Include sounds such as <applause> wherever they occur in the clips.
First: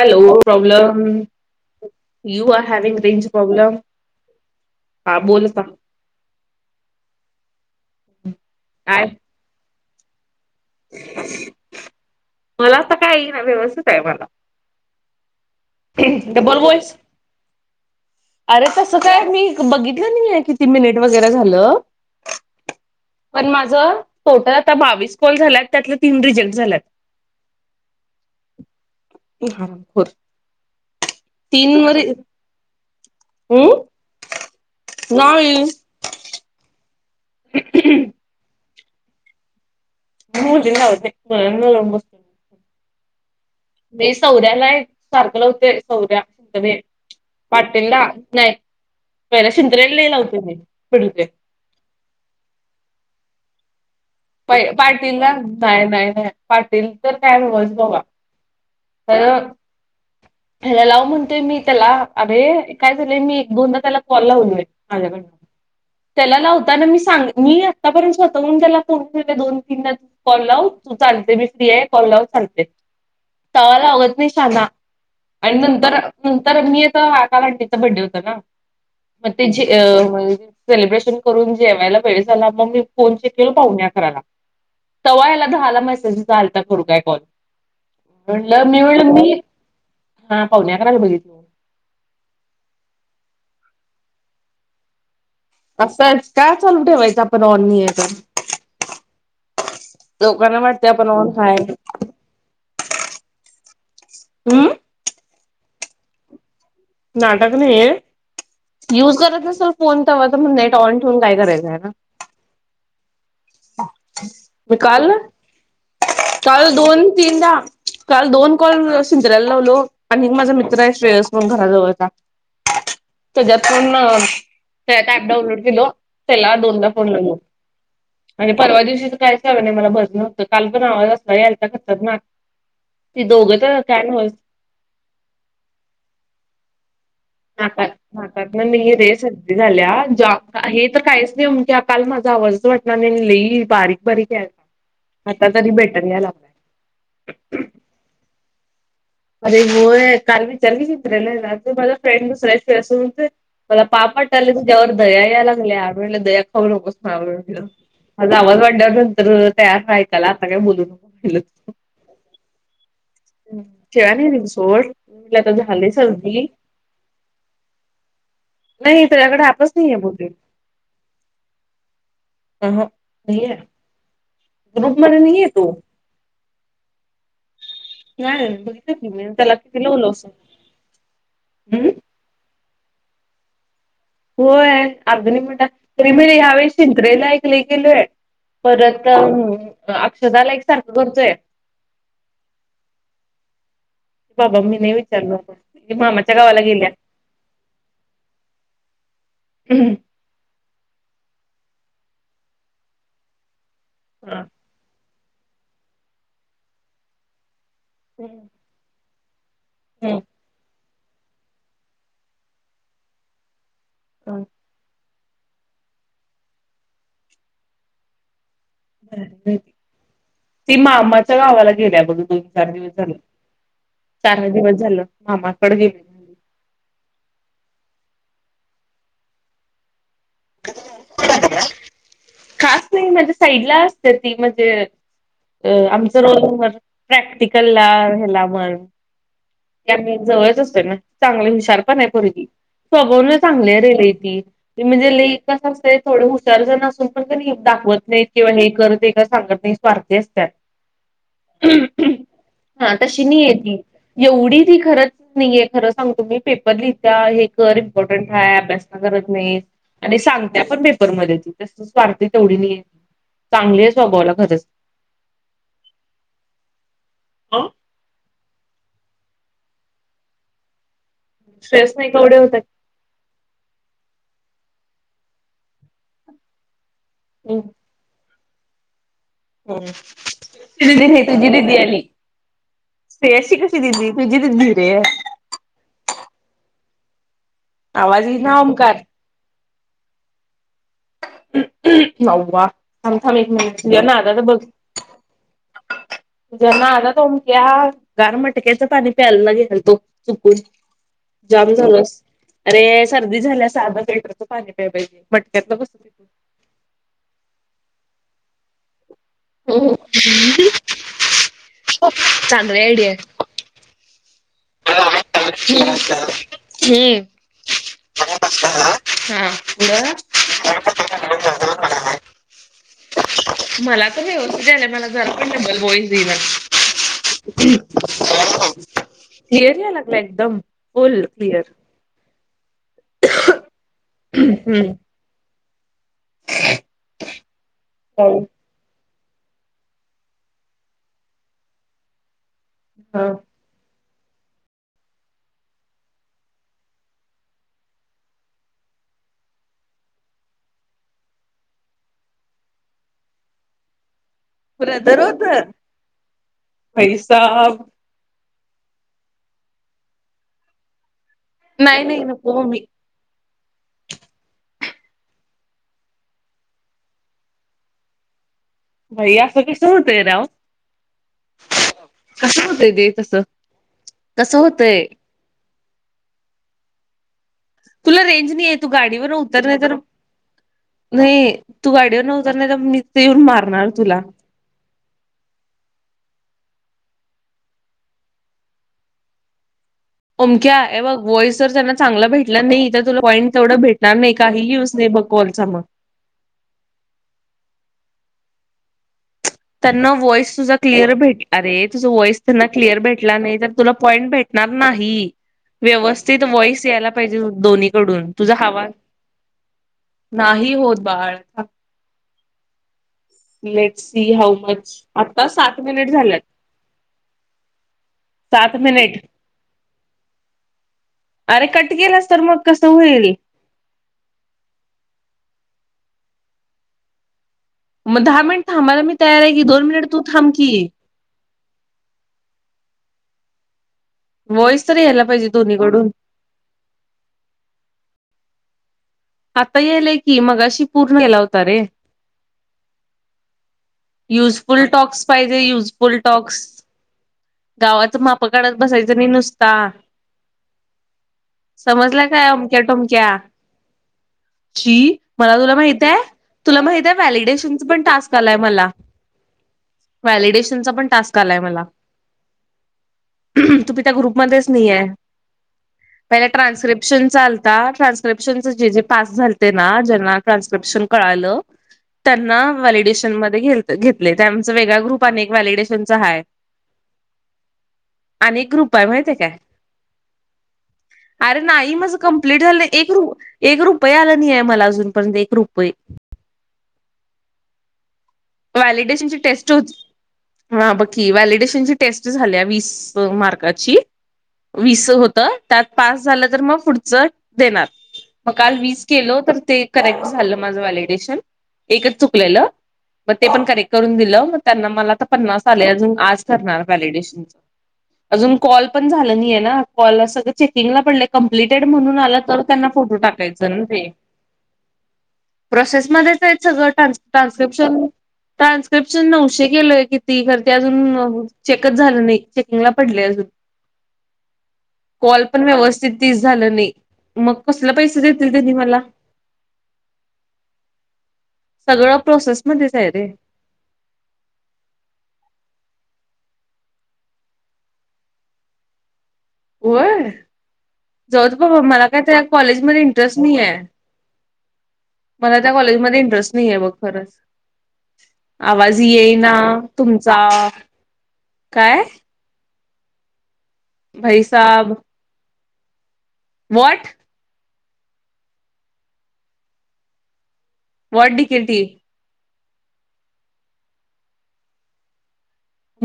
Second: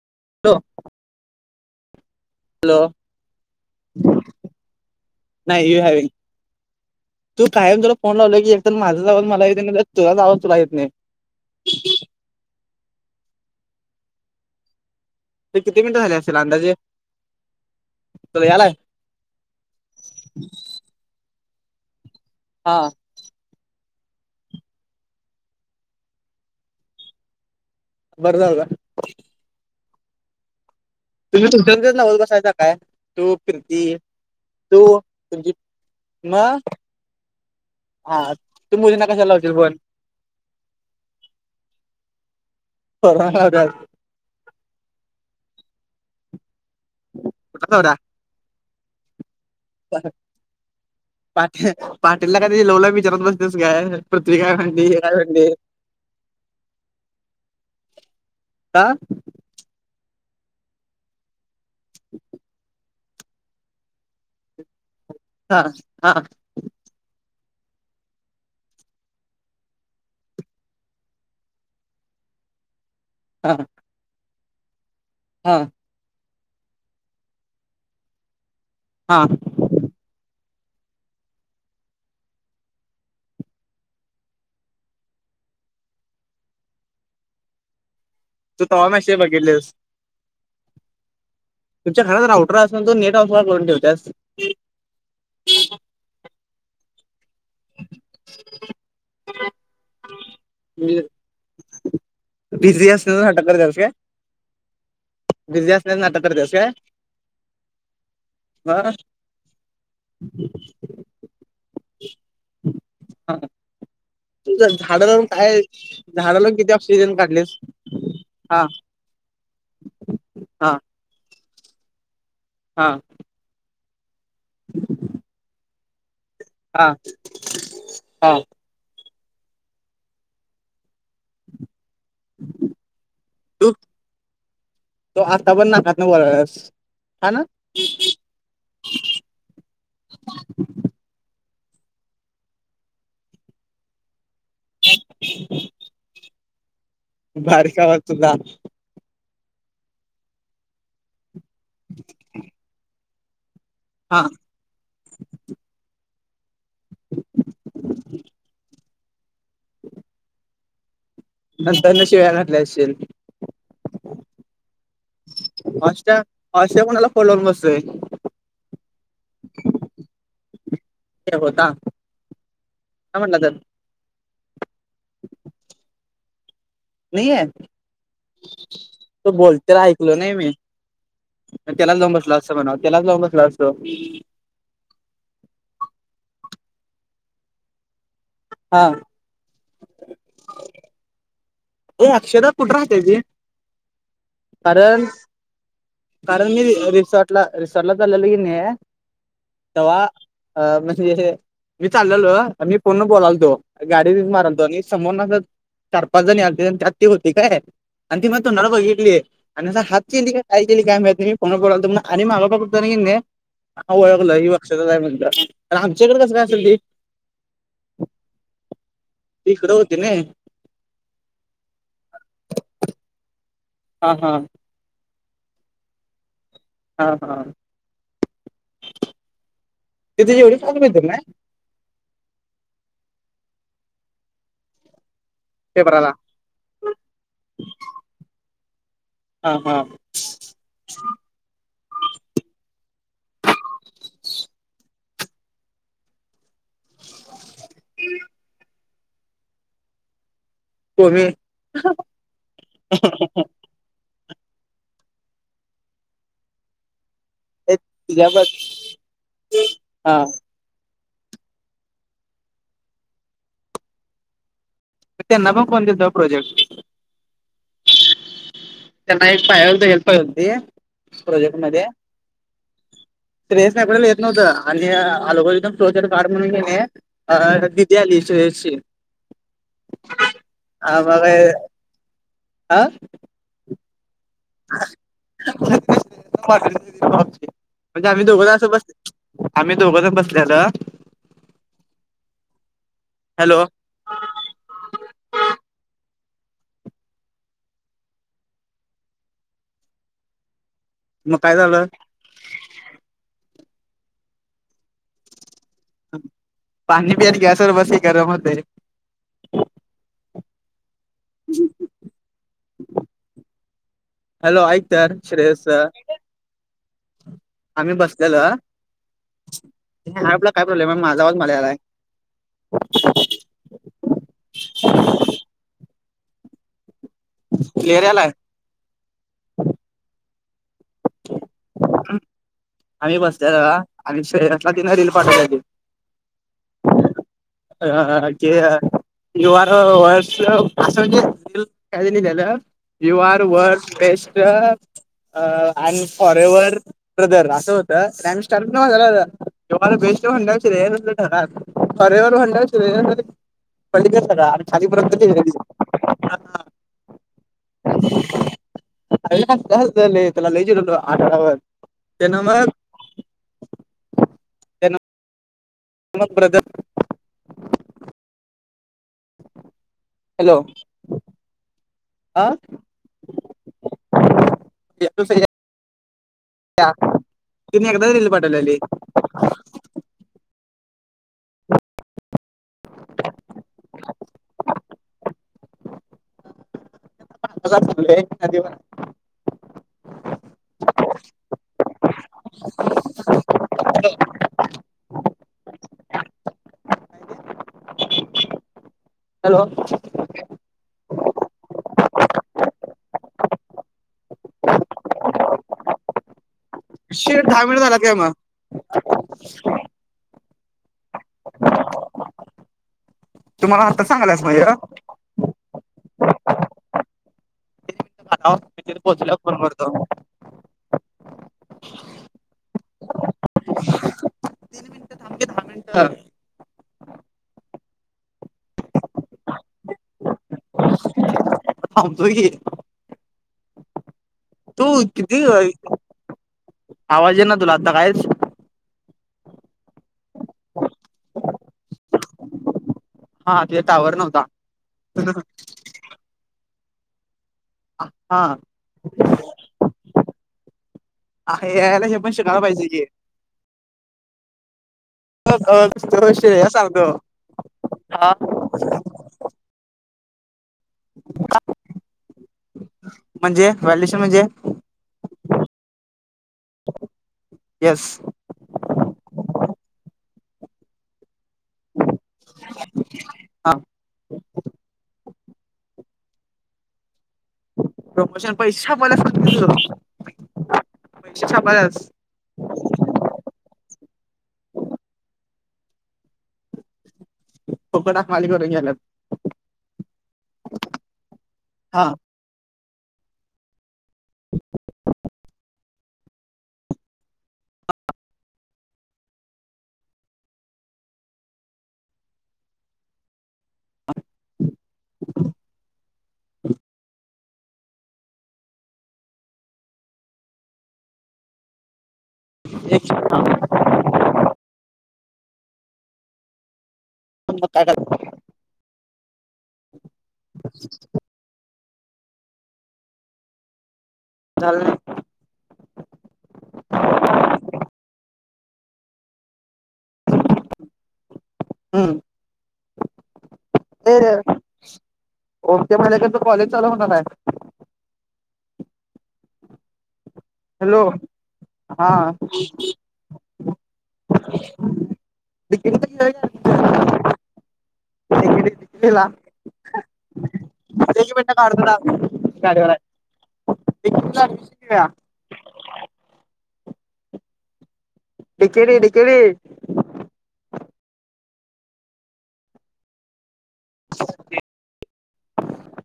Hello problem you are hello having range problem हा बोलता नाही यू हॅविंग तू कायम तुला फोन लावला की एक तरर काय माझा आवाज मला येत तुला आवाज तुला येत नाही मला आता काय ना व्यवस्थित आहे मला ते किती मिनिटं झाले असेल तर अंदाजे बोलवस तुला अरे यालाय तसं काय मी बघितलं नाही आहे किती मिनिट वगैरे झालं हा पण माझं स्ोट आता बावीस कोॉल झालात त्यातले तीन रिजेक्ट झाल्यात बरदव का हरम होर हम्म <unintelligible> नाही म हा तू मुलींना कशाला लावशील फोन. <unintelligible> <unintelligible> कुठला नवरा? <unintelligible> <unintelligible> पाटीलला काय त्याची लव लाईफ बिचारत बसतेस काय. पृथ्वी काय म्हणली हे काय पाटील ना म्हणली नाही नाही नाही पाटील तर <unintelligible> का हॅलो हयाला लाव म्हणतोय मी त्याला अरिया काय झाय मी एक दोनदा त्याला कॉल लावल माझ्याकडन हा हा त्याला लावताना मी सांग मी आत्तापर्यंत स्वतःहून त्याला त दोन तीन कॉल लाव तू चालते बिलते आहे कॉल लाव सांगते. हा तवा लावत नाही साधा हा आणि नंतर नंतर मी आता वाकावंटी चा बड्डे होता ना हा मग ते जे अ म्हणजे सेलिब्रेशन करून जेवायला वेळ झाला मग मी फोन किती ओ पावणे अकराला तवा याला दहाला मेसेज आलता करू काय कॉल. तू म्हणलं मी तवा म्हणलं मेसेज मी बघितलेस हा पावणे अकराला बघितल. तुमच्या घरात राऊटर असून तू नेट ऑफ का करून ठेवतेस. असच का चालू ठेवायचं आपण ऑन नाही आहे तर. लोकांना वाटते म्हणजे आपण ऑन हाय. बिझी असल्याचं नाटक करतेस काय. हम्म. बिझी असल्याचं नाटक करतेस काय? नाटक नाही आहे. हा युज करत नसेल फोन तवा तर मग नेट ऑन ठेवून काय करायचं हे ना. हा. तु जर मी झाड काल लाऊन हायेस झाड लाऊन किती काल दोन ऑक्सिजन काढलेस? तीनदा काल दोन हा कॉल सिंतराला लावलो हो आणि माझा हा मित्र आहे श्रेयस म्हणून घराजवळचा. हां. त्याच्यात पण त्यात ऍप डाऊनलोड केलो त्याला हा दोनदा फोन लावला हा आणि परवा दिवशीच कायच झालं नाही मला बरं नव्हतं काल पण आवाज <unintelligible> ती दोघे तू पण होते आणि तो आता पण नाकातन बोलालास हा ना? नाकातन नाही रे सर्दी झाल्या ज्या हे तर काहीच नाही उलट्या काल माझा आवाजच वाटत लइ बारीक, बारीक आहे आता तरी बेटर याला. बारीक आवाज तुझा. अरे होय काल विचारली की चित्र्याला रात्री माझा हा <unintelligible> दया या लागली <unintelligible> माझा आवाज वाढल्यानंतर त्याला आता काही बोलू नको नंतर न शिव्या घातल्या असशील. शिव्या नाही दिल्या सोड म्हटलं आता झालीये सर्दी असे कोणाला फोन लावत बसते. नाही त्याच्याकडे ॲपच नाहीये बहुतेक हे होता आ ह. काय म्हटला तर ग्रुपमध्ये नाही येतो. नाहीे ये. नाही बघितलं की मी तो त्याला बोलताना किती लावलं ऐकलो असं नाही मी आणि हम्म त्यालाच लावून बसलो. <unintelligible> त्यालाच लावून बसलो असतो. होय यावेळेस मोठा यावेळेस शिंक्रीयेला गेलोय. हा परत अक्षदाला एक सारखं करतोय. ए अक्षर कुठे राहते ती? बाबा मी नाही कारण, विचारलो आता. ती मामाच्या कारण गावाला मी गेल्या रिसॉर्टला, रिसॉर्टला चाललो की नाहे तेव्हा म्हणजे मी चाललेलो मी फोन वर बोलालतो. गाडीच हा मारालतो आणि समोर चार, पाच जणी आते त्यात ते होती काय? अ त मात हम्म नडबगडली आणिनस हातचीिली का <unintelligible> काय केली कायम तम्हीो पला आणि मागा पतता क नाही ह ओळला <unintelligible> लक्षच म्हणता आमच्याकडे कसं काय असेल ते. भारी तीकड होते ना. ती मामाच्या गावाला गेल्या बघ दोन, चार दिवस झालं हा हा चार ह दिवस झालं. मामा कड गेली. हा हा ते तुझे <unintelligible> एवढी फन मितील ना खास नाही म्हणजे साईडला असते ती म्हणजे अ पेपराला आमचं रोल नंबर. प्रॅक्टिकल ला ह्याला म्हण हा हा त्या जवळच असते ना चांगले हुशार पण आहे पोरगी. स्वभवान चांगली आहे लयी ती म्हणजे लइ कस असंय थोड हुशार झा पण दाखवत नाही किंवा हे करत ते का सांगत नाही स्वार्थी असतात. कोमी हा तशी नाही आहे ती. एवढी ती खरच नाहीे खरं सांगच तुम्ही पेपर लिहितला आहे. कर इम्पॉटन तुझ्या बघ काय अभ्यास करत नाही आणि हा सांगत पण पेपर मध्ये तशी स्वार्थी तेवढी नाही चांगली आहे स्वभावला खरच. त्यांना पण कोण दिलता प्रोजेक्ट? ह त्यांना एक पाती हेल्प होती प्रोजेक्ट मध्ये स्ट्रेस नाही केवढे होतात. ेस एडडे लेत न होत आणि आ लकज फोचड कारढण न नाही अ बद्यालीचची ह् तदी नाही मग तुझी दिदी आली अ स््री अशी क त दि तुजी दिदीी रे म्हणजे आम्ही आवाज येईना दोघंदा ओमकार बसते आम्ही दोघंजण बसले आलं नाववामथम हॅलो एक नाध बघ ज्यांना आग तोमक्या गारमटक्याचं पाणी प्यायला घेल तो चुकून मग काय जाम झालं झालोस अरे सर्दी झाल्यास अध लिटरच पाणी प्या पाहिजे मटक्यात बस पाणी पिय गसवर बसी गरम होते हो चांगली आयडिया हॅलो आयतार श्रेयस हम्म आम्ही बसलेलो हा ब आपला काय प्रॉब्लेम माझा वा मला आला मला तर व्यवस्थित यालाय मला जरा बलबोई त ना क्लिअर यायलाय एरिया लागला एकदम फुल क्लिअर आम्ही बसत आणि शरीरातला ति हम्म न रील पाठवलागे हा के आहे वर्ष अस काही नाही त्याला यू हा are work best uh forever brother असं होतं रॅम स्टार मा झाा जेव्हाला बेस्ट म्हंडयस ठर कररेवरवर हड श प स पु दरो तर पैसा त्याला लचे आा नाही नाही ना प म तमग ब्रदर भैया असं कसं होतंय राव हॅलो हा कसं होतय दे तस कस होतय का तुला रेंज नाही आहे तू गाडीवर उतर नाही तर नाही तू गाडीवर नाही मी ते येऊन मारणार तुला ह ांगलंयध अमक्या बघ वॉईस जर त्यांना चांगला भेटला नाही तर तुला पॉईंट तेवढं भेटणार नाही काही यूज नाही बघ कॉलचा मग हॅलो त्यांना वॉईस तुझा क्लिअर भट अरेुझ वॉईस त्यांना क्लिअर भेट तर तुला पॉईंट भेट नाही व्यवस्थित व यायला पाहिजे शेट दहा मिनिट दोन्ही झाला काय कडून मग तुझा हवा नाही होत बाळ तुम्हाला लेट आता सी सांगायलाच हाऊ पाहिजे मच आता सात मिनिट झाल्यात ह सात मिनिट पोहोचला फोन करतो अरे कट केलास तर मग कसं होईल तीन मिनिटं थांब की दहा मिनिटं मग दहा मिनट थांबाय मी तयार आहे कीोनट तू थांबकी मतो क तू वॉईस तर यायला किती पाहिजे दोन्हीकडून आवाज आहे ना तुला आता कायच आता येलय की मग अशी पूर्ण केला होत रे हावर <inaudible> युजफुल टॉक्स पाहिजे युज फुलटॉक्स गावाच माप हा. काढात बसायचं नाही नुसता आहे यायला हे समजला पण काय शिकायला अमक्या पाहिजे की टोमक्या मला तुला माहित आहे अ श्रेया तुला माहित सांगतो आहे व्हॅलिडेशनचा पण हा टास्क आलाय मला व्हॅलिडेशनचा पण टास्क आलाय मला म्हणजे तुही त्या व्हॅल्युएशन म्हणजे ग्रुपमध्येच नाहीय. पहिला ट्रान्स्क्रिप्शन चा आलता येस ट्रान्सक्रिप ट्रान्स्क्रिपशन जे जे टास्क झालते ना, ज्यांना ट्रान्स्क्रिपशन कळालं त्याना व्हॅलिडेशन हा वेगळा ग्रुप अनेक व्हॅलिडेशन आहे. प्रमोशन पैसा ग्रुप आहे मला माहितीय काय अरे नाही माझं कम्प्लीट झालं एक एक रुपये आला नाही आहे मला अजूनपर्यंत एक रुपये लोा खाळी करे <inaudible> व्हॅलिडेशन ची टेस्ट होती, बघ की व्हॅलिडेशन ची हा टेस्ट झाल्या वीस मार्काची वीस होत त्यात पास झालं तर मग पुढचं देणार मग काल वीस केल तर ते करेक्ट झालं माझं व्हॅलिडेशन एकच चुकलेलं मग ते पण करेक्ट करून दिलं मग त्यांना मला आ पन्नास आले अजून आज करणार व्हॅलिडेशनच ह अजून कॉल पण झालं नाही ना कॉल सगळं चेकिंगला पडलंय कम्प्लिटेड म्हणून आलं तर त्यांना फोटो टाकायच. जनी <inaudible> ह प्रोसेसमध्येच आहेत सगळं टान मग काय ट्रान्स्क्रिप्शन ट्रान्स्क्रिप्शन नऊशे केलंय किती खर ते अजून चेकच झालं नाही चेकिंगला पडले अजून झालं नाही. कॉल पण व्यवस्थित तीस झालं नाही मग कसले पैसे देतील त्यांनी मला सगळं प्रोसेसमध्येध्येच आहे रे. ते ओमके महिनात कॉलेज चालू होणार आहे. होय हॅलो जाऊदे बाबा मला काय हा त्या कॉलेजमध्येध्ये इंटरेस्ट नाही आहे. मला त्या कॉलेजमध्ये डिकेडीला इंटरेस्ट नाही आहे बघ एक खरंच.. मिनिट आवाज येईना तुमचा काय प काढूनड भाईसाब <inaudible> वट डिकेरी डिकेरी what D K T a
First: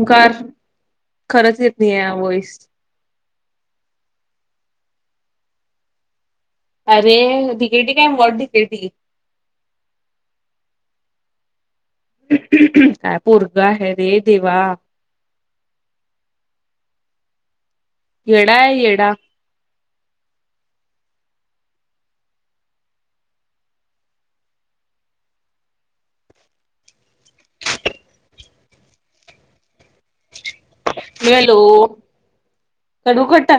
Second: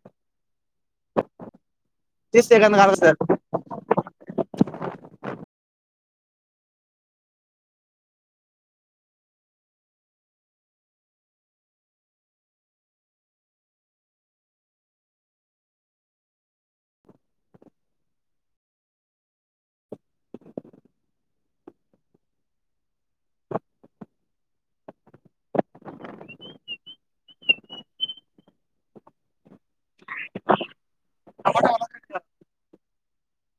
car खरंच येत नाही आहे व्हॉइस ा <inaudible> अरे डीकेटी काय व्हाट डीकेटी काय पोरग आहे रे देवा येडा आहे येडा हॅलो, कडू खट्ट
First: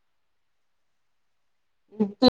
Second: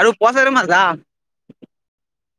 अ पॉसर मझ जाा <inaudible> ह्